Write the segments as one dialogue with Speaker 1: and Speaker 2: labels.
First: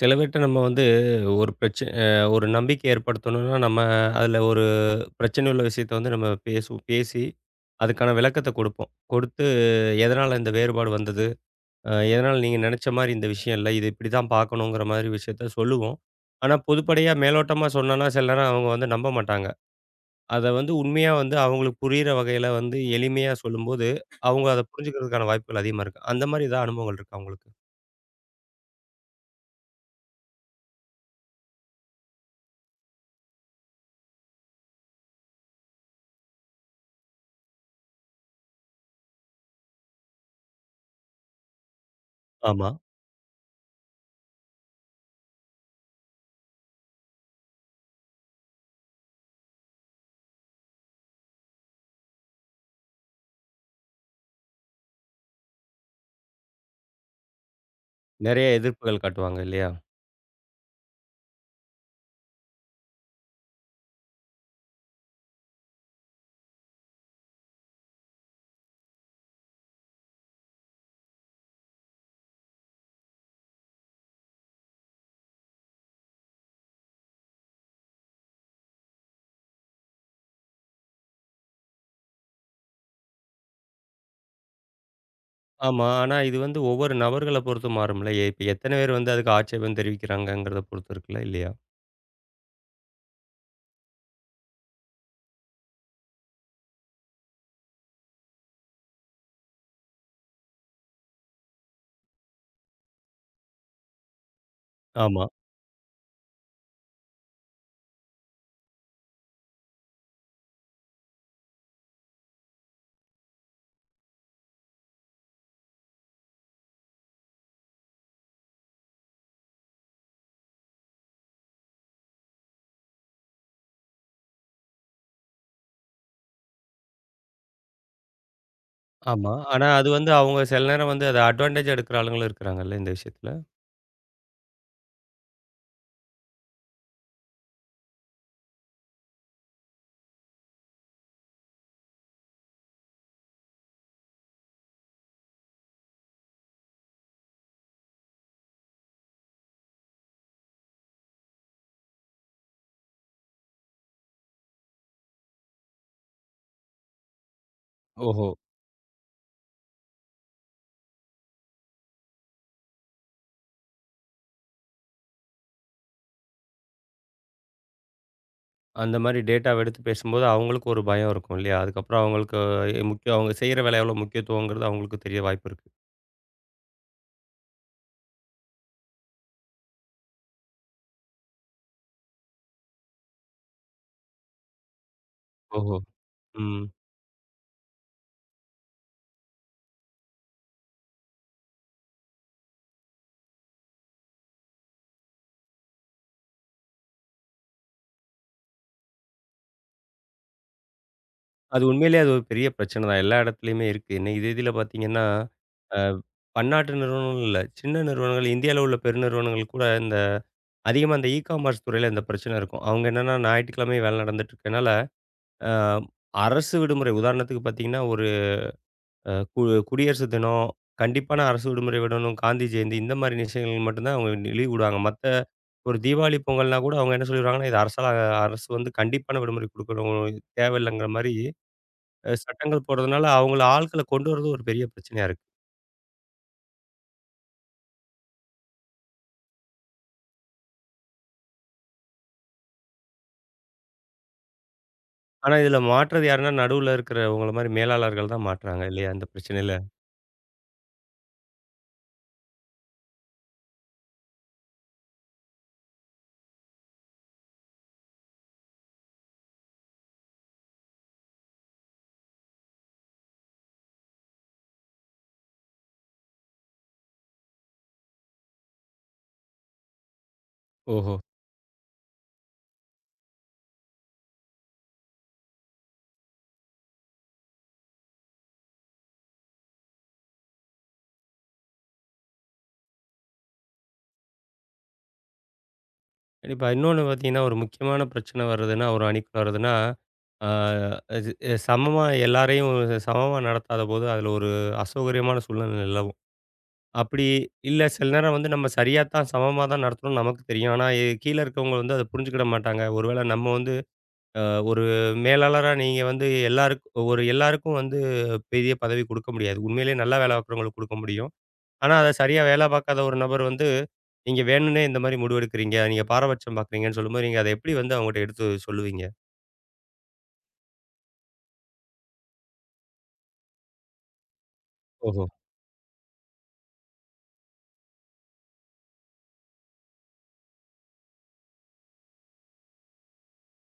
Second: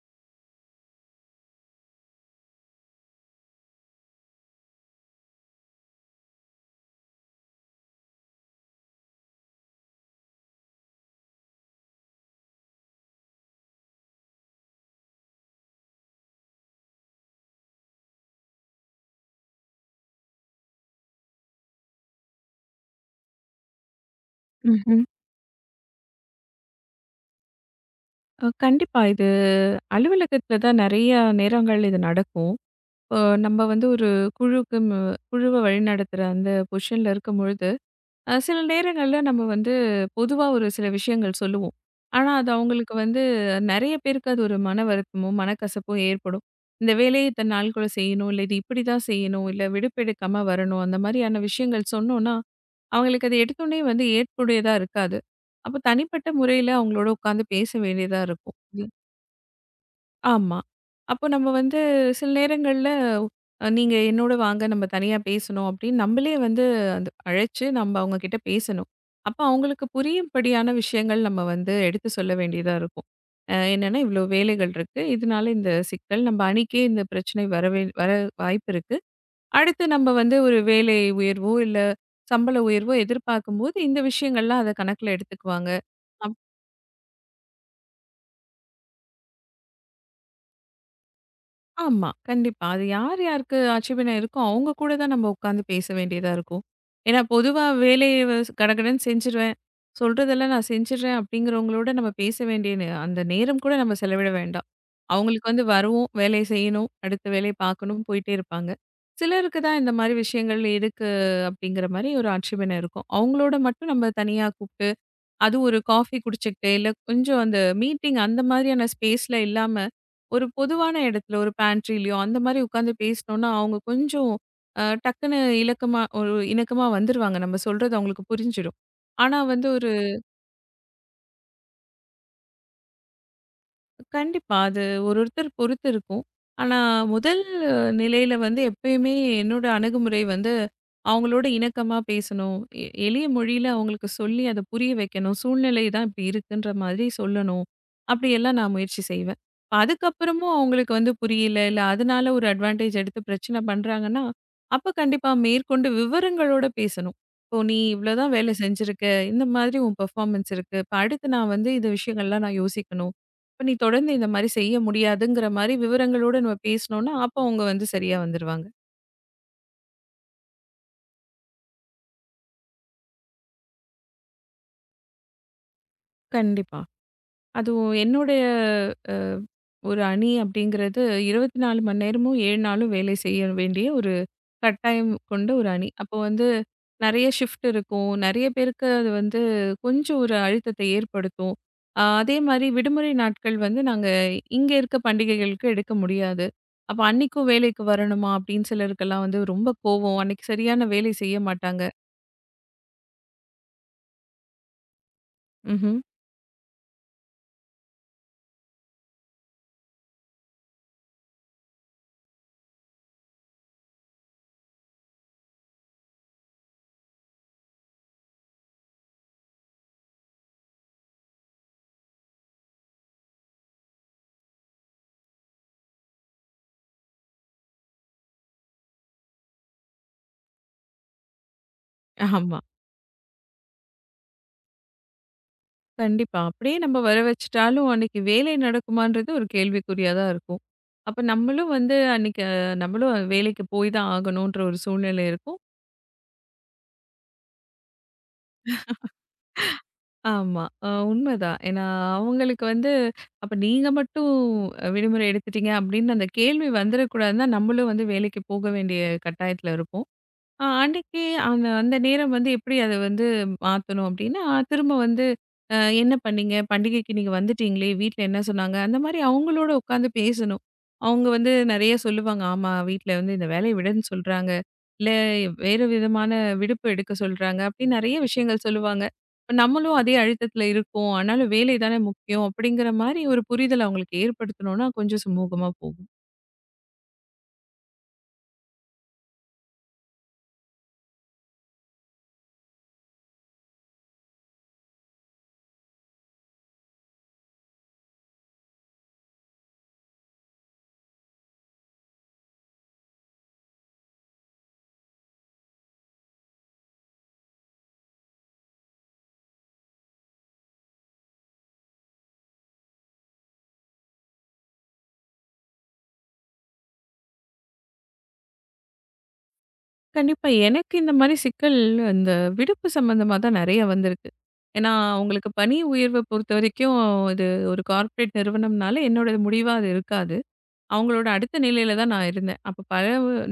Speaker 1: சில பேர்ட்ட நம்ம வந்து ஒரு பிரச்ச அ ஒரு நம்பிக்கை ஏற்படுத்தணும்னா, நம்ம அதில ஒரு பிரச்சனை உள்ள விஷயத்த வந்து நம்ம பேசுவோம். பேசி அதுக்கான விளக்கத்த குடுப்போம். குடுத்து எதனால இந்த வேறுபாடு வந்தது? எதனால நீங்க நெனச்ச மாரி இந்த விஷயம் இல்ல. இது இப்படி தான் பார்க்கணுங்கிற மாதிரி விஷயத்த சொல்லுவோம். ஆனா, பொதுப்படையா மேலோட்டமா சொன்னோம்னா, சில நேரம் அவங்க வந்து நம்ப மாட்டாங்க. அத வந்து உண்மையா வந்து அவங்களுக்கு புரியிற வகையில வந்து எளிமையா சொல்லும்போது, அவங்க அத
Speaker 2: ம்ஹ்ம்.
Speaker 1: புரிஞ்சுக்கிறதுக்கான வாய்ப்புகள் அதிகமா இருக்கு. அந்த மாரி ஏதாவது அனுபவங்கள் இருக்கா உங்களுக்கு?
Speaker 2: கண்டிப்பா. இது அலுவலகத்தில தான் நெறைய நேரங்கள் இது நடக்கும். இப்போ நம்ம வந்து ஒரு குழுக்கு குழுவ வழிநடத்துற அந்த பொசிஷன்ல இருக்கும்பொழுது, சில நேரங்கள்ல நம்ம வந்து பொதுவா ஒரு சில விஷயங்கள் சொல்லுவோம். ஆனா, அது
Speaker 1: ஆமா.
Speaker 2: அவங்களுக்கு வந்து நெறைய பேருக்கு அது ஒரு மன வருத்தமோ, மனக்கசப்போ ஏற்படும். இந்த வேலைய இத்தன நாளுக்குள்ள செய்யணும், இல்ல இது இப்படிதான் செய்யணும், இல்ல விடுப்பு எடுக்காம வரணும். அந்த மாரியான விஷயங்கள் சொன்னோம்னா, அவங்களுக்கு அது எடுத்தோனே வந்து ஏற்புடையதா இருக்காது. அப்ப தனிப்பட்ட முறையில அவங்களோட உட்காந்து பேச வேண்டியதா
Speaker 1: நெறைய
Speaker 2: இருக்கும்.
Speaker 1: எதிர்ப்புகள் காட்டுவாங்க இல்லையா?
Speaker 2: ஆமா. அப்போ நம்ம வந்து சில நேரங்கள்ல நீங்க என்னோட வாங்க நம்ம தனியா பேசணும் அப்படின்னு நம்மளே வந்து அந்த அழைச்சு நம்ம அவங்க கிட்ட பேசணும். அப்ப அவங்களுக்கு புரியும்படியான விஷயங்கள் நம்ம வந்து எடுத்து சொல்ல வேண்டியதா இருக்கும். என்னன்னா இவ்வளோ வேலைகள் இருக்கு. இதனால இந்த சிக்கல் நம்ம அணிக்கே இந்த பிரச்சனை வரவே வர வாய்ப்பு இருக்கு. அடுத்து நம்ம வந்து ஒரு வேலை உயர்வோ, இல்ல சம்பள உயர்வோ எதிர்பார்க்கும்போது இந்த விஷயங்கள்லாம் அத கணக்குல எடுத்துக்குவாங்க.
Speaker 1: ஆமா. ஆனா இது வந்து ஒவ்வொரு நபர்கள பொறுத்து மாறும்ல. இப்ப எத்தன பேர் வந்து அதுக்கு ஆட்சேபம் தெரிவிக்கிறாங்கங்கிறத பொறுத்து இருக்குல்ல இல்லையா?
Speaker 2: ஆமா. கண்டிப்பா. அது யார் யாருக்கு ஆட்சேபனை இருக்கோ, அவங்க கூட தான் நம்ம உட்காந்து பேச வேண்டியதா இருக்கும். ஏன்னா பொதுவா வேலைய கடகடன்னு செஞ்சுருவேன். சொல்றதெல்லாம் நான் செஞ்சுடுறேன் அப்படிங்கிறவங்களோட நம்ம பேச வேண்டிய அந்த நேரம் கூட நம்ம செலவிட வேண்டாம்.
Speaker 1: ஆமா,
Speaker 2: அவங்களுக்கு வந்து வரவும், வேலைய செய்யணும், அடுத்த வேலைய பார்க்கணும் போயிட்டே இருப்பாங்க. சிலருக்கு தான் இந்த மாரி விஷயங்கள் இருக்கு அப்படிங்கிற மாரி ஒரு ஆட்சேபனை இருக்கும். அவங்களோட மட்டும் நம்ம தனியா கூப்ட்டு அது ஒரு காஃபி குடிச்சுக்கிட்டு, இல்ல கொஞ்சம் அந்த மீட்டிங் அந்த மாதிரியான ஸ்பேஸ்ல இல்லாம, ஒரு பொதுவான இடத்துல ஒரு பேன்ட்ரிலயோ அந்த மாதிரி உட்காந்து பேசினோம்னா, அவங்க கொஞ்சம் டக்குன்னு இலக்கமா ஒரு இணக்கமா வந்துருவாங்க. நம்ம சொல்றது அவங்களுக்கு புரிஞ்சிடும்.
Speaker 1: ஆமா.
Speaker 2: ஆனா
Speaker 1: ஆனா
Speaker 2: வந்து
Speaker 1: அது வந்து அவங்க சில நேரம் வந்து அத அட்வான்டேஜா எடுக்கிற ஆளுங்களும் இருக்கிறாங்கல்ல இந்த விஷயத்துல.
Speaker 2: கண்டிப்பா. அது ஒரு ஒருத்தர் பொறுத்து இருக்கும். ஆனா, முதல் நிலையில வந்து எப்பயுமே என்னோட அணுகுமுறை வந்து, அவங்களோட இணக்கமா பேசணும். எளிய மொழியில அவங்களுக்கு சொல்லி அத புரிய வைக்கணும். சூழ்நிலை தான் இப்படி இருக்குன்ற மாதிரி சொல்லணும். அப்படியெல்லாம் நான் முயற்சி செய்வேன். இப்ப அதுக்கப்புறமும் அவங்களுக்கு வந்து புரியல, இல்ல அதனால ஒரு அட்வான்டேஜ் எடுத்து பிரச்சனை பண்றாங்கன்னா, அப்ப கண்டிப்பா மேற்கொண்டு விவரங்களோட பேசணும். இப்போ நீ இவ்வளோ
Speaker 1: ஓஹோ!
Speaker 2: தான் வேலை செஞ்சிருக்க. இந்த மாதிரி உன் பெர்ஃபார்மன்ஸ் இருக்கு. இப்ப அடுத்து நான் வந்து இந்த விஷயங்கள்லாம் நான் யோசிக்கணும். இப்ப நீ தொடர்ந்து இந்த மாரி செய்ய முடியாதுங்கிற மாரி விவரங்களோட நம்ம பேசினோம்னா, அப்ப அவங்க வந்து சரியா வந்துருவாங்க.
Speaker 1: அந்த மாரி டேட்டாவ எடுத்து பேசும்போது அவங்களுக்கு ஒரு பயம் இருக்கும் இல்லையா? அதுக்கப்புறம் அவங்களுக்கு முக்கியம் அவங்க செய்ற வேலை எவ்வளோ முக்கியத்துவங்கிறது அவங்களுக்கு தெரிய வாய்ப்பு இருக்கு.
Speaker 2: கண்டிப்பா. அதுவும் என்னுடைய அ ஒரு அணி அப்படிங்கிறது 24 மணி நேரமும் 7 நாளும் வேலை செய்ய வேண்டிய ஒரு கட்டாயம் கொண்ட ஒரு
Speaker 1: ஓஹோ!
Speaker 2: அணி. அப்போ வந்து
Speaker 1: ம்.
Speaker 2: நெறைய ஷிஃப்ட் இருக்கும். நெறைய பேருக்கு அது வந்து கொஞ்சம் ஒரு அழுத்தத்தை ஏற்படுத்தும். அதே மாரி விடுமுறை நாட்கள் வந்து நாங்க இங்க இருக்க பண்டிகைகளுக்கு எடுக்க முடியாது. அப்ப அன்னைக்கும் வேலைக்கு வரணுமா? அப்படின்னு சிலருக்கெல்லாம் வந்து ரொம்ப கோவம். அன்னைக்கு சரியான வேலை செய்ய
Speaker 1: அது
Speaker 2: மாட்டாங்க.
Speaker 1: உண்மையிலேயே அது ஒரு பெரிய பிரச்சனை தான். எல்லா இடத்துலயுமே இருக்கு. என்ன இது இதுல பார்த்தீங்கன்னா, அ
Speaker 2: ம்ஹ்ம்.
Speaker 1: பன்னாட்டு நிறுவனங்கள் இல்ல. சின்ன நிறுவனங்கள் இந்தியால உள்ள பெருநிறுவனங்கள் கூட இந்த அதிகமா அந்த இ காமர்ஸ் துறையில இந்த பிரச்சனை இருக்கும். அவங்க என்னன்னா ஞாயிற்றுக்கிழமை வேலை நடந்துட்டு இருக்கனால, அ அரசு விடுமுறை உதாரணத்துக்கு பார்த்தீங்கன்னா, ஒரு அ கு குடியரசு தினம், கண்டிப்பான அரசு விடுமுறை விடணும், காந்தி ஜெயந்தி இந்த மாரி விஷயங்களுக்கு மட்டும் தான் அவங்க லீவ் விடுவாங்க. மத்த ஒரு தீபாவளி, பொங்கல்னா கூட அவங்க என்ன சொல்லிருவாங்கன்னா, இது அரசால அரசு வந்து கண்டிப்பான விடுமுறை குடுக்கணும், தேவையில்லைங்கிற மாரி
Speaker 2: ஆமா.
Speaker 1: சட்டங்கள் போடுறதுனால அவங்கள ஆட்கள கொண்டு வரது ஒரு பெரிய பிரச்சனையா இருக்கு.
Speaker 2: கண்டிப்பா. அப்படியே நம்ம வர வச்சுட்டாலும் அன்னைக்கு வேலை நடக்குமான்றது ஒரு கேள்விக்குறியா தான் இருக்கும். அப்ப நம்மளும் வந்து அன்னைக்கு நம்மளும் வேலைக்கு போய் தான் ஆகணுன்ற ஒரு சூழ்நிலை
Speaker 1: ஆனா, இதில
Speaker 2: இருக்கும்.
Speaker 1: மாட்றது யாருன்னா நடுவுல இருக்கிறவங்கள மாரி மேலாளர்கள் தான் மாட்றாங்க இல்லையா? இந்த பிரச்சனையில.
Speaker 2: ஆமா. உண்மைதான். ஏன்னா, அவங்களுக்கு வந்து அப்ப நீங்க மட்டும் விடுமுறை எடுத்துட்டீங்க அப்படின்னு அந்த கேள்வி வந்துரக்கூடாதுன்னா, நம்மளும் வந்து வேலைக்கு போக வேண்டிய கட்டாயத்துல இருப்போம். அன்னைக்கு அந்த அந்த நேரம் வந்து எப்படி அத வந்து மாத்தணும் அப்டின்னா, திரும்ப வந்து "என்ன பண்ணீங்க? பண்டிகைக்கு நீங்க வந்துட்டீங்களே! வீட்ல என்ன சொன்னாங்க?" அந்த மாரி அவங்களோட உட்காந்து பேசணும்.
Speaker 1: ஓஹோ!
Speaker 2: அவங்க வந்து நெறைய சொல்லுவாங்க. ஆமா வீட்ல வந்து இந்த வேலைய விடுன்னு சொல்றாங்க. இல்ல வேறு விதமான விடுப்பு எடுக்க சொல்றாங்க. அப்படின்னு நெறைய விஷயங்கள் சொல்லுவாங்க. இப்ப நம்மளும் அதே அழுத்தத்துல இருக்கோம். ஆனாலும் வேலை தானே முக்கியம். அப்படிங்கிற மாரி ஒரு புரிதல் அவங்களுக்கு ஏற்படுத்தணும்னா கொஞ்சம் சுமூகமா போகும்.
Speaker 1: கண்டிப்பா. இன்னொன்னு பார்த்தீங்கன்னா, ஒரு முக்கியமான பிரச்சனை வருதுன்னா, ஒரு அணிக்குள்ள வருதுன்னா, ஆ அது சமமா சமமா நடத்தாதபோது, அதில ஒரு அசௌகரியமான சூழ்நிலை நிலவும். அப்படி இல்ல சில நேரம் வந்து நம்ம சரியா தான் சமமா தான் நடத்தணும்னு நமக்கு தெரியும். ஆனா கீழ இருக்கவங்க வந்து அத புரிஞ்சுக்கிட மாட்டாங்க. ஒருவேள நம்ம வந்து அ ஒரு மேலாளரா நீங்க வந்து எல்லாருக்கும் வந்து பெரிய பதவி குடுக்க முடியாது. உண்மையிலேயே நல்ல வேலை பார்க்குறவங்களுக்கு குடுக்க முடியும். ஆனா, அத சரியா வேல பார்க்காத ஒரு நபர் வந்து, நீங்க வேணும்னே இந்த மாரி முடிவெடுக்கிறீங்க. நீங்க பாரபட்சம் பார்க்குறீங்கன்னு சொல்லும்போது, நீங்க அத எப்படி வந்து அவங்கட்ட எடுத்து சொல்லுவீங்க?
Speaker 2: கண்டிப்பா. எனக்கு இந்த மாரி சிக்கல் இந்த விடுப்பு சம்மந்தமா தான் நெறைய வந்திருக்கு. ஏன்னா,
Speaker 1: ஓஹோ!
Speaker 2: அவங்களுக்கு பணி உயர்வ பொறுத்தவரைக்கும் இது ஒரு கார்ப்பரேட் நிறுவனம்னால என்னோட முடிவா அது இருக்காது. அவங்களோட அடுத்த நிலையில தான் நான் இருந்தேன். அப்ப பல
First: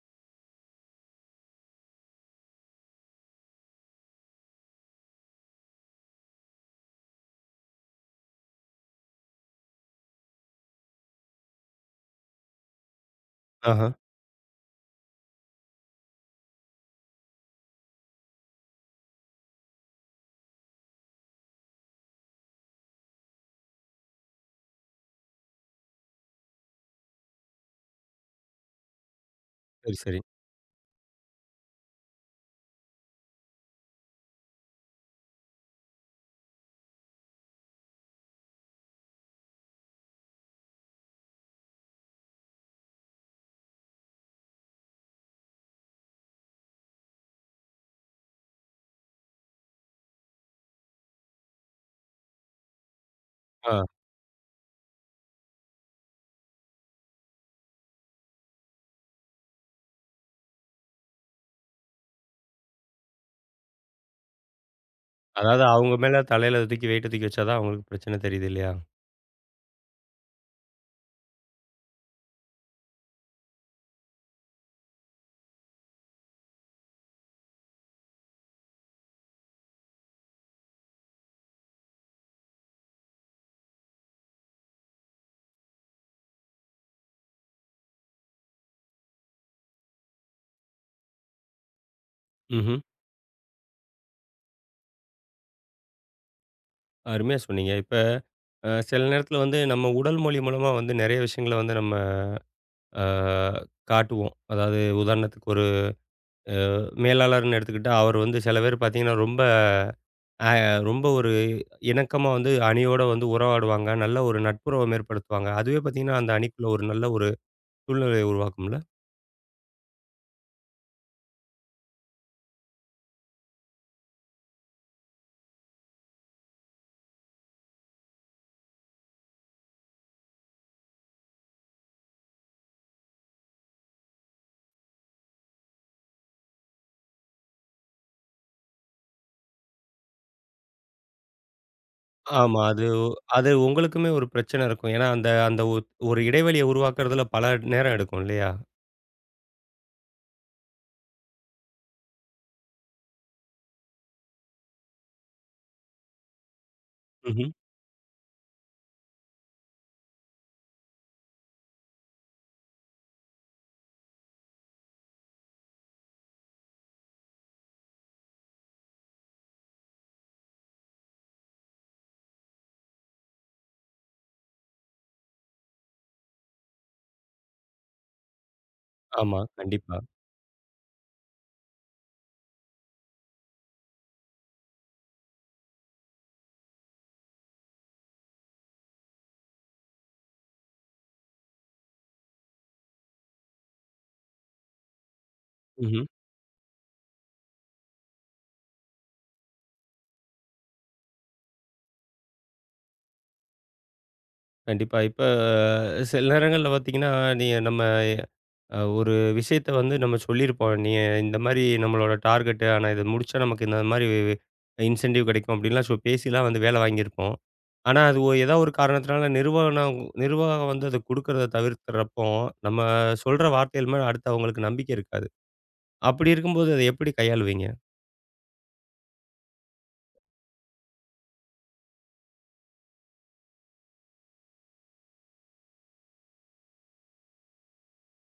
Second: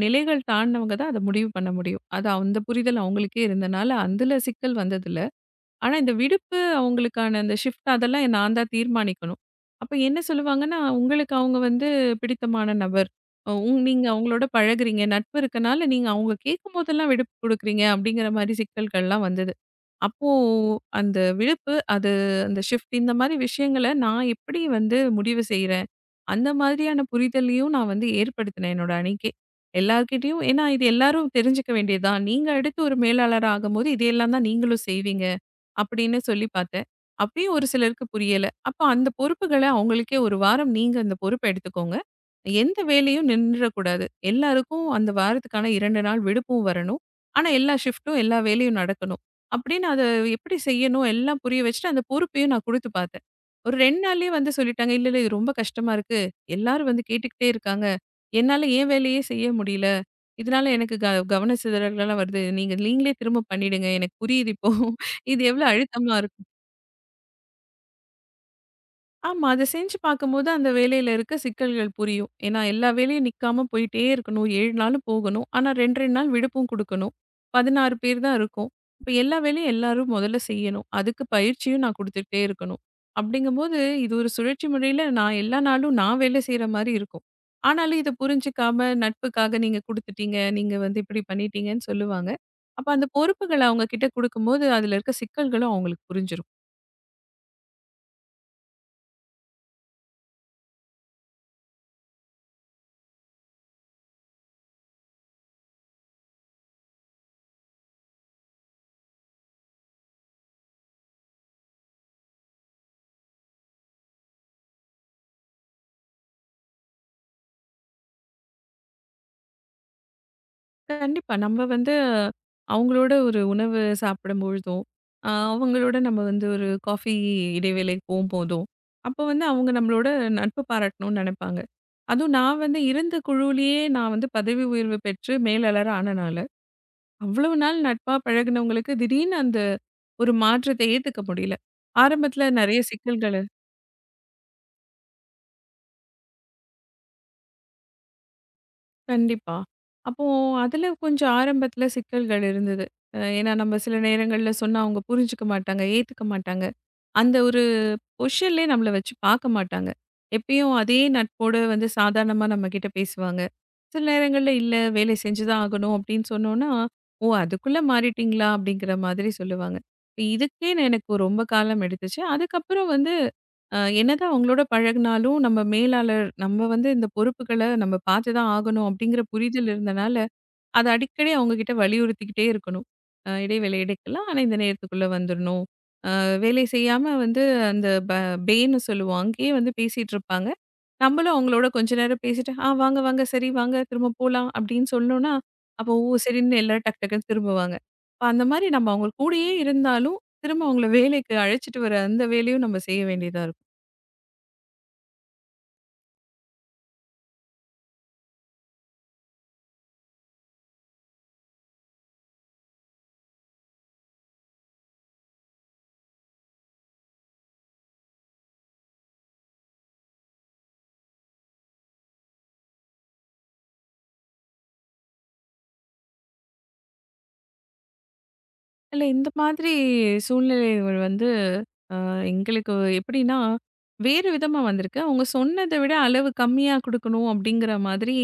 Speaker 2: நிலைகள் தாண்டினவங்க தான் அத முடிவு பண்ண முடியும். அது அந்த புரிதல் அவங்களுக்கே இருந்தனால, அதுல சிக்கல் வந்ததில்ல. ஆனா, இந்த விடுப்பு அவங்களுக்கான அந்த ஷிஃப்ட் அதெல்லாம் நான் தான் தீர்மானிக்கணும். அப்ப என்ன சொல்லுவாங்கன்னா, உங்களுக்கு அவங்க வந்து பிடித்தமான நபர். அ உங்
Speaker 1: ஆஹா.
Speaker 2: நீங்க அவங்களோட பழகுறீங்க. நட்பு இருக்கனால நீங்க அவங்க கேட்கும்போதெல்லாம் விடுப்பு குடுக்குறீங்க அப்படிங்கிற மாரி சிக்கல்கள்லாம் வந்தது. அப்போ அந்த விடுப்பு, அது அந்த ஷிஃப்ட் இந்த மாரி விஷயங்கள நான் எப்படி வந்து முடிவு செய்றேன்? அந்த மாதிரியான புரிதலையும் நான் வந்து ஏற்படுத்தினேன் என்னோட அணிக்கே.
Speaker 1: சரி, சரி.
Speaker 2: எல்லார்கிட்டயும் ஏன்னா இது எல்லாரும் தெரிஞ்சுக்க வேண்டியது தான். நீங்க அடுத்து ஒரு மேலாளரா ஆகும்போது இதையெல்லாம் தான் நீங்களும் செய்வீங்க. அப்படின்னு சொல்லி பார்த்தேன். அப்பயும் ஒரு சிலருக்கு புரியல. அப்ப அந்த பொறுப்புகள அவங்களுக்கே 1 வாரம் நீங்க அந்த பொறுப்ப எடுத்துக்கோங்க. எந்த வேலையும் நின்றக்கூடாது. எல்லாருக்கும் அந்த வாரத்துக்கான 2 நாள் விடுப்பும் வரணும். ஆனா எல்லா ஷிஃப்ட்டும் எல்லா வேலையும் நடக்கணும். அப்படின்னு அத எப்படி செய்யணும் எல்லாம் புரிய வச்சுட்டு அந்த பொறுப்பையும் நான் குடுத்து பார்த்தேன்.
Speaker 1: ஆ.
Speaker 2: ஒரு 2 நாள்லயே வந்து சொல்லிட்டாங்க. இல்ல, இல்ல இது ரொம்ப கஷ்டமா இருக்கு. எல்லாரும் வந்து கேட்டுக்கிட்டே இருக்காங்க. என்னால என் வேலையே செய்ய முடியல. இதனால எனக்கு கவன சிதறல்கள்லாம் வருது. நீங்க நீங்களே திரும்ப பண்ணிடுங்க. எனக்கு புரியுது இப்போ. இது
Speaker 1: அதாவது
Speaker 2: எவ்வளோ
Speaker 1: அவங்க
Speaker 2: அழுத்தமா
Speaker 1: மேல
Speaker 2: இருக்கும்.
Speaker 1: தலையில தூக்கி வெயிட்ட தூக்கி வச்சா தான் அவங்களுக்கு பிரச்சனை தெரியுது இல்லையா?
Speaker 2: ஆமா. அத செஞ்சு பார்க்கும்போது அந்த வேலையில இருக்க சிக்கல்கள் புரியும். ஏன்னா எல்லா வேலையும் நிக்காம போயிட்டே இருக்கணும். 7 நாளும் போகணும். ஆனா 2, 2 நாள் விடுப்பும் குடுக்கணும். 16 பேர் தான் இருக்கோம். இப்ப எல்லா வேலையும் எல்லாரும் முதல்ல செய்யணும். அதுக்கு பயிற்சியும் நான் குடுத்துக்கிட்டே இருக்கணும். அப்படிங்கும்போது இது ஒரு சுழற்சி முறையில நான் எல்லா நாளும் நான் வேலை செய்ற மாரி இருக்கும். ஆனாலும் இத புரிஞ்சுக்காம நட்புக்காக நீங்க குடுத்துட்டீங்க. நீங்க வந்து இப்படி பண்ணிட்டீங்கன்னு சொல்லுவாங்க.
Speaker 1: ம்ஹ்ம்.
Speaker 2: அப்ப அந்த பொறுப்புகள அவங்க கிட்ட குடுக்கும்போது அதுல இருக்க சிக்கல்களும் அவங்களுக்கு புரிஞ்சிரும்.
Speaker 1: அருமையா சொன்னீங்க. இப்ப சில நேரத்தில வந்து நம்ம உடல் மொழி மூலமா வந்து நெறைய விஷயங்கள வந்து நம்ம ஆ காட்டுவோம். அதாவது உதாரணத்துக்கு ஒரு மேலாளர்ன்னு எடுத்துக்கிட்டா, அவர் வந்து சில பேர் பார்த்தீங்கன்னா, ஆ ரொம்ப ஒரு இணக்கமா வந்து அணியோட வந்து உறவாடுவாங்க. நல்ல ஒரு நட்புறவு ஏற்படுத்துவாங்க. அதுவே பார்த்தீங்கன்னா, அந்த அணிக்குள்ள ஒரு நல்ல சூழ்நிலையை உருவாக்கும்ல?
Speaker 2: கண்டிப்பா. நம்ம வந்து அவங்களோட ஒரு உணவு சாப்பிடும்பொழுதும், அவங்களோட நம்ம வந்து ஒரு காஃபி இடைவேளைக்கு போம்போதும், அப்போ வந்து அவங்க நம்மளோட நட்பு பாராட்டணும்னு நெனைப்பாங்க. அதுவும் நான் வந்து இருந்த குழுவிலேயே நான் வந்து பதவி உயர்வு பெற்று மேலாளர் ஆனனால, அவ்வளவு நாள் நட்பா பழகுனவங்களுக்கு திடீர்னு அந்த ஒரு மாற்றத்தை ஏத்துக்க முடியல. ஆரம்பத்தில
Speaker 1: ஆமா.
Speaker 2: நெறைய
Speaker 1: அது
Speaker 2: சிக்கல்கள
Speaker 1: அது உங்களுக்குமே ஒரு பிரச்சனை இருக்கும். ஏன்னா, அந்த அந்த ஒ ஒரு இடைவெளிய உருவாக்குறதுல பல நேரம் எடுக்கும் இல்லையா?
Speaker 2: கண்டிப்பா. அப்போ அதுல கொஞ்சம் ஆரம்பத்துல சிக்கல்கள் இருந்தது. ஏன்னா நம்ம சில நேரங்கள்ல சொன்னா அவங்க புரிஞ்சுக்க மாட்டாங்க, ஏத்துக்க மாட்டாங்க. அந்த
Speaker 1: ம்ஹ்ம்.
Speaker 2: ஒரு பொசிஷன்லயே நம்மள வச்சு பாக்க மாட்டாங்க. எப்பயும் அதே நட்போட வந்து சாதாரணமா நம்மகிட்ட பேசுவாங்க. சில நேரங்கள்ல இல்ல வேலை செஞ்சு தான் ஆகணும் அப்படின்னு சொன்னோம்னா, "ஓ! அதுக்குள்ள மாறிட்டீங்களா?" அப்படிங்கிற மாதிரி சொல்லுவாங்க. இப்ப இதுக்கே நான் எனக்கு ரொம்ப காலம் எடுத்துச்சு. அதுக்கப்புறம் வந்து என்னதான் அவங்களோட பழகுனாலும், நம்ம மேலாளர் நம்ம வந்து இந்த பொறுப்புகள நம்ம பார்த்து தான் ஆகணும் அப்படிங்கிற
Speaker 1: ஆமா.
Speaker 2: புரிதல்
Speaker 1: கண்டிப்பா.
Speaker 2: இருந்தனால, அத அடிக்கடி அவங்க கிட்ட வலியுறுத்திக்கிட்டே இருக்கணும். இடைவேளை எடுக்கலாம். ஆனா இந்த நேரத்துக்குள்ள வந்துரணும். அ வேலை செய்யாம வந்து அந்த பேன்னு சொல்லுவோம். அங்கேயே வந்து பேசிட்டுருப்பாங்க. நம்மளும் அவங்களோட கொஞ்ச நேரம் பேசிட்டு, "ஆ வாங்க, வாங்க. சரி வாங்க. திரும்ப போலாம்." அப்படின்னு சொன்னோம்னா, அப்போ
Speaker 1: ம்ஹ்ம்.
Speaker 2: ஓ! சரின்னு எல்லாரும் டக் டக்குன்னு திரும்புவாங்க. அப்ப அந்த மாரி நம்ம அவங்க கூடயே இருந்தாலும், திரும்ப அவங்கள வேலைக்கு அழைச்சிட்டு வர அந்த வேலையும் நம்ம செய்ய வேண்டியதா இருக்கும்.
Speaker 1: கண்டிப்பா. இப்ப சில நேரங்கள்ல பார்த்தீங்கன்னா, நீங்க நம்ம அ ஒரு விஷயத்த வந்து நம்ம சொல்லியிருப்போம். நீ இந்த மாரி நம்மளோட டார்கெட்டு, ஆனா இத முடிச்சா நமக்கு இந்த மாரி இன்சென்டிவ் கிடைக்கும் அப்டின்லாம் பேசிலாம் வந்து வேல வாங்கியிருப்போம். ஆனா அது ஏதோ ஒரு காரணத்தினால நிர்வாகம் வந்து அத குடுக்கறத தவிர்க்கிறப்போ, நம்ம சொல்ற வார்த்தைகள் மேல அடுத்து அவங்களுக்கு நம்பிக்கை இருக்காது. அப்படி இருக்கும்போது அத எப்படி கையாளுவீங்க?
Speaker 2: இல்ல இந்த மாதிரி சூழ்நிலைகள் வந்து அ எங்களுக்கு எப்படின்னா, வேறு விதமா வந்திருக்கு. அவங்க சொன்னத விட அளவு கம்மியா குடுக்கணும் அப்படிங்கிற மாதிரி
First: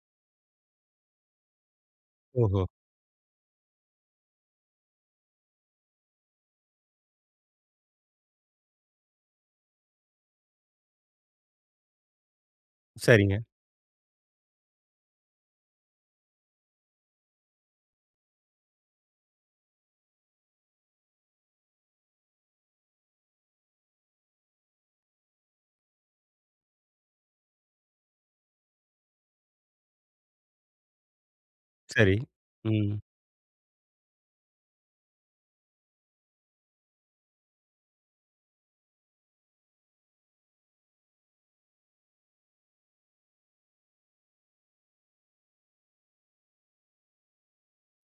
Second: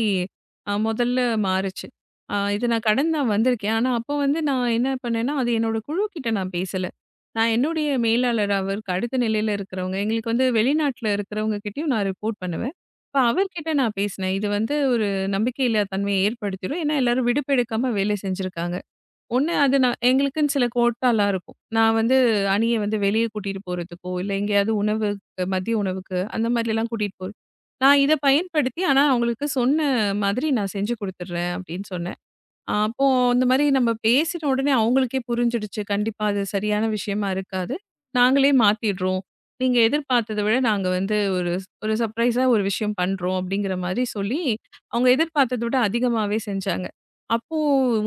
Speaker 2: முதல்ல மாறுச்சு.
Speaker 1: ஓஹோ!
Speaker 2: இது நான் கடந்து தான் வந்திருக்கேன். ஆனா அப்போ வந்து நான் என்ன பண்ணேன்னா, அது என்னோட குழுக்கிட்ட நான் பேசல. நான் என்னுடைய மேலாளர் அவருக்கு அடுத்த நிலையில இருக்கிறவங்க, எங்களுக்கு வந்து வெளிநாட்ல இருக்கிறவங்க கிட்டயும் நான் ரிப்போர்ட் பண்ணுவேன். இப்ப
Speaker 1: சரிங்க.
Speaker 2: அவர்கிட்ட நான் பேசினேன். இது வந்து ஒரு நம்பிக்கை இல்லா தன்மைய ஏற்படுத்திரும். ஏன்னா எல்லாரும் விடுப்பு எடுக்காம வேலை செஞ்சிருக்காங்க. ஒண்ணு அது நான் எங்களுக்குன்னு சில கோட்டாலாம் இருக்கும். நான் வந்து அணிய வந்து வெளிய கூட்டிட்டு போறதுக்கோ, இல்ல எங்கேயாவது உணவு மதிய உணவுக்கு அந்த மாதிரிலாம் கூட்டிட்டு போறது. நான் இத பயன்படுத்தி ஆனா அவங்களுக்கு சொன்ன மாதிரி நான் செஞ்சு குடுத்துடுறேன் அப்படின்னு
Speaker 1: சரி.
Speaker 2: சொன்னேன். ஆ,
Speaker 1: ம்.
Speaker 2: அப்போ இந்த மாரி நம்ம பேசின உடனே அவங்களுக்கே புரிஞ்சிடுச்சு. கண்டிப்பா அது சரியான விஷயமா இருக்காது. நாங்களே மாத்திடுறோம். நீங்க எதிர்பார்த்தத விட நாங்க வந்து ஒரு ஒரு சர்ப்ரைஸா ஒரு விஷயம் பண்றோம் அப்படிங்கிற மாரி சொல்லி, அவங்க எதிர்பார்த்தத விட அதிகமாவே செஞ்சாங்க. அப்போ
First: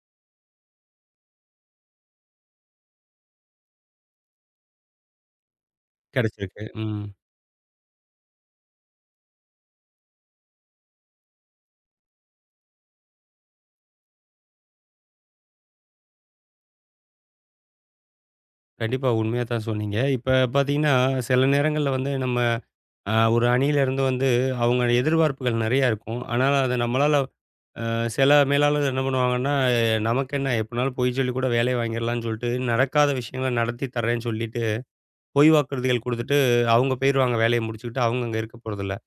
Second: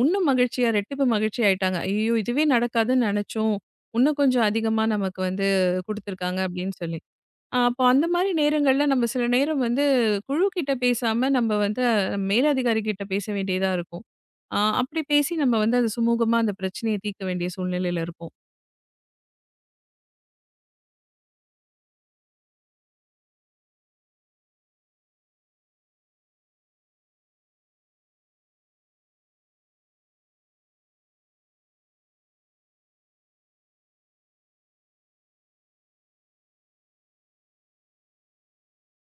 Speaker 2: இன்னும் மகிழ்ச்சியா, ரெட்டிப்பு மகிழ்ச்சி ஆயிட்டாங்க. ஐயோ! இதுவே நடக்காதுன்னு நெனச்சோம். இன்னும் கொஞ்சம் அதிகமா நமக்கு வந்து குடுத்துருக்காங்க
Speaker 1: கிடைச்சிருக்கு.
Speaker 2: அப்படின்னு சொல்லி.
Speaker 1: ம்.
Speaker 2: ஆ, அப்போ அந்த மாரி நேரங்கள்ல நம்ம சில நேரம் வந்து குழு கிட்ட பேசாம நம்ம வந்து மேலதிகாரி கிட்ட பேச வேண்டியதா இருக்கும். ஆ, அப்படி பேசி நம்ம வந்து அது சுமூகமா அந்த பிரச்சனைய தீர்க்க வேண்டிய சூழ்நிலையில இருப்போம்.
Speaker 1: கண்டிப்பா உண்மையா தான் சொன்னீங்க. இப்ப பார்த்தீங்கன்னா, சில நேரங்கள்ல வந்து நம்ம ஒரு அணியிலேருந்து வந்து அவங்க எதிர்பார்ப்புகள் நெறையா இருக்கும். ஆனாலும் அத நம்மளால சில மேலாளர்கள் என்ன பண்ணுவாங்கன்னா, நமக்கென்ன எப்படினாலும் பொய் சொல்லி கூட வேலைய வாங்கிடலாம்ன்னு சொல்லிட்டு, நடக்காத விஷயங்கள நடத்தி தர்றேன்னு சொல்லிட்டு, பொய் வாக்குறுதிகள் குடுத்துட்டு, அவங்க போயிருவாங்க வேலைய முடிச்சுக்கிட்டு. அவங்க அங்க இருக்க போறதில்ல.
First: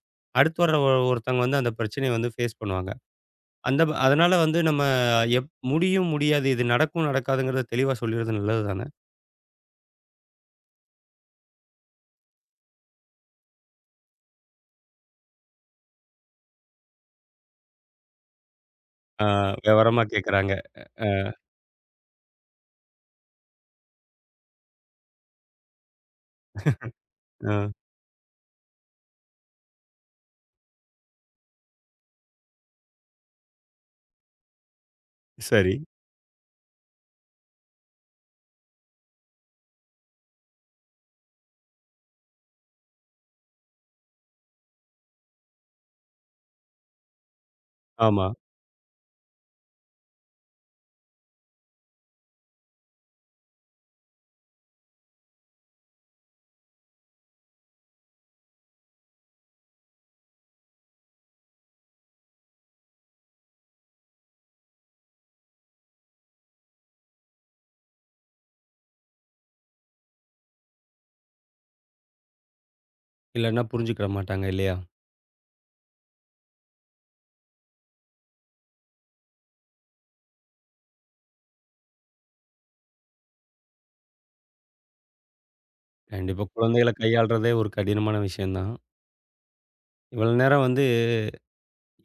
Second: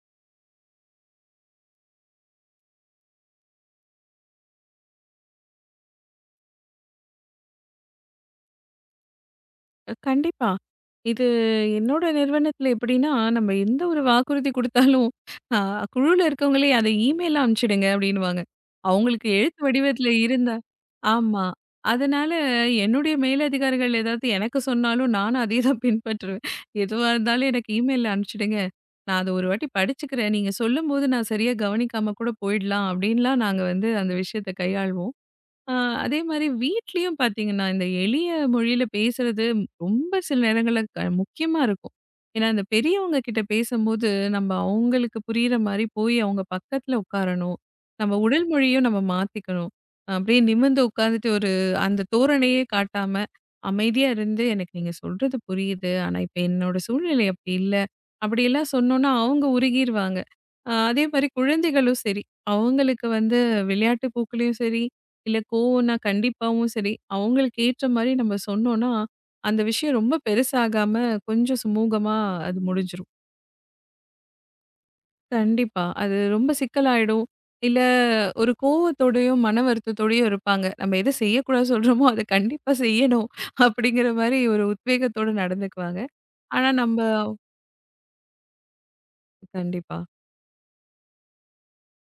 Speaker 1: அடுத்து வர ஒருத்தவங்க வந்து அந்த பிரச்சனைய வந்து ஃபேஸ் பண்ணுவாங்க. அதனால வந்து நம்ம முடியும், முடியாது. இது நடக்கும், நடக்காதுங்கிறத தெளிவா சொல்லிறது நல்லது தானே!
Speaker 2: கண்டிப்பா. இது என்னோட நிறுவனத்தில எப்படின்னா, நம்ம எந்த ஒரு வாக்குறுதி குடுத்தாலும், அ குழுல இருக்கவங்களே அத இமெயிலா அனுப்பிச்சுடுங்க அப்படின்னுவாங்க.
Speaker 1: ஆ
Speaker 2: அவங்களுக்கு எழுத்து
Speaker 1: விவரமா
Speaker 2: வடிவத்தில
Speaker 1: கேட்கறாங்க.
Speaker 2: இருந்தா
Speaker 1: அ,
Speaker 2: ஆமா. அதனால என்னுடைய மேலதிகாரிகள் ஏதாவது எனக்கு சொன்னாலும் நானும் அதே தான் பின்பற்றுவேன். எதுவா இருந்தாலும்
Speaker 1: அ
Speaker 2: எனக்கு இமெயில்ல அனுப்பிச்சுடுங்க. நான் அத ஒரு வாட்டி படிச்சுக்கிறேன். நீங்க சொல்லும்போது நான் சரியா கவனிக்காம கூட போயிடலாம் அப்படின்லாம் நாங்க வந்து அந்த விஷயத்த கையாள்வோம்.
Speaker 1: சரி.
Speaker 2: ஆ, அதே மாரி வீட்லயும் பார்த்தீங்கன்னா, இந்த எளிய மொழியில பேசுறது ரொம்ப சில நேரங்கள்ல முக்கியமா இருக்கும். ஏன்னா, இந்த பெரியவங்க கிட்ட பேசும்போது, நம்ம அவங்களுக்கு புரியிற மாரி போய் அவங்க பக்கத்துல உட்காரணும். நம்ம
Speaker 1: ஆமா.
Speaker 2: உடல் மொழியும் நம்ம மாத்திக்கணும். அப்படியே நிமிர்ந்து உட்காந்துட்டு ஒரு அந்த தோரணையே காட்டாம, அமைதியா இருந்து, "எனக்கு நீங்க சொல்றது புரியுது. ஆனா இப்ப என்னோட சூழ்நிலை அப்படி இல்ல." அப்படியெல்லாம் சொன்னோம்னா, அவங்க உருகிருவாங்க. அதே மாரி குழந்தைகளும் சரி, அவங்களுக்கு வந்து விளையாட்டு போக்குலயும் சரி, இல்ல கோவம்னா கண்டிப்பாவும் சரி, அவங்களுக்கு ஏற்ற மாரி நம்ம சொன்னோம்னா, அந்த விஷயம் ரொம்ப பெருசாகாம கொஞ்சம் சுமூகமா அது முடிஞ்சிரும்.
Speaker 1: இல்லன்னா புரிஞ்சுக்கிட மாட்டாங்க இல்லையா?
Speaker 2: கண்டிப்பா. அது ரொம்ப சிக்கலாயிடும். இல்ல ஒரு கோவத்தோடயும், மன வருத்தத்தோடயும் இருப்பாங்க. நம்ம எது செய்யக்கூடாது சொல்றோமோ, அத கண்டிப்பா செய்யணும் அப்படிங்கிற மாரி ஒரு உத்வேகத்தோட நடந்துக்குவாங்க.
Speaker 1: கண்டிப்பா.
Speaker 2: ஆனா
Speaker 1: குழந்தைகள
Speaker 2: நம்ப
Speaker 1: கையாள்றதே ஒரு கடினமான விஷயம் தான்.
Speaker 2: கண்டிப்பா.
Speaker 1: இவ்வளோ நேரம் வந்து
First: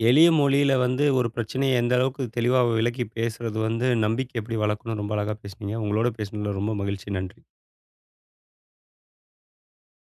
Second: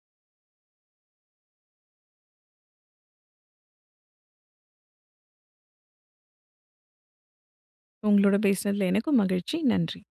Speaker 1: எளிய மொழியில வந்து ஒரு பிரச்சனைய எந்த அளவுக்கு தெளிவா விளக்கி பேசுறது வந்து, நம்பிக்கை எப்படி வளர்க்கணும்னு ரொம்ப அழகா பேசுனீங்க. உங்களோட பேசினதில ரொம்ப மகிழ்ச்சி. நன்றி.
Speaker 2: உங்களோட பேசினதுல எனக்கும் மகிழ்ச்சி. நன்றி.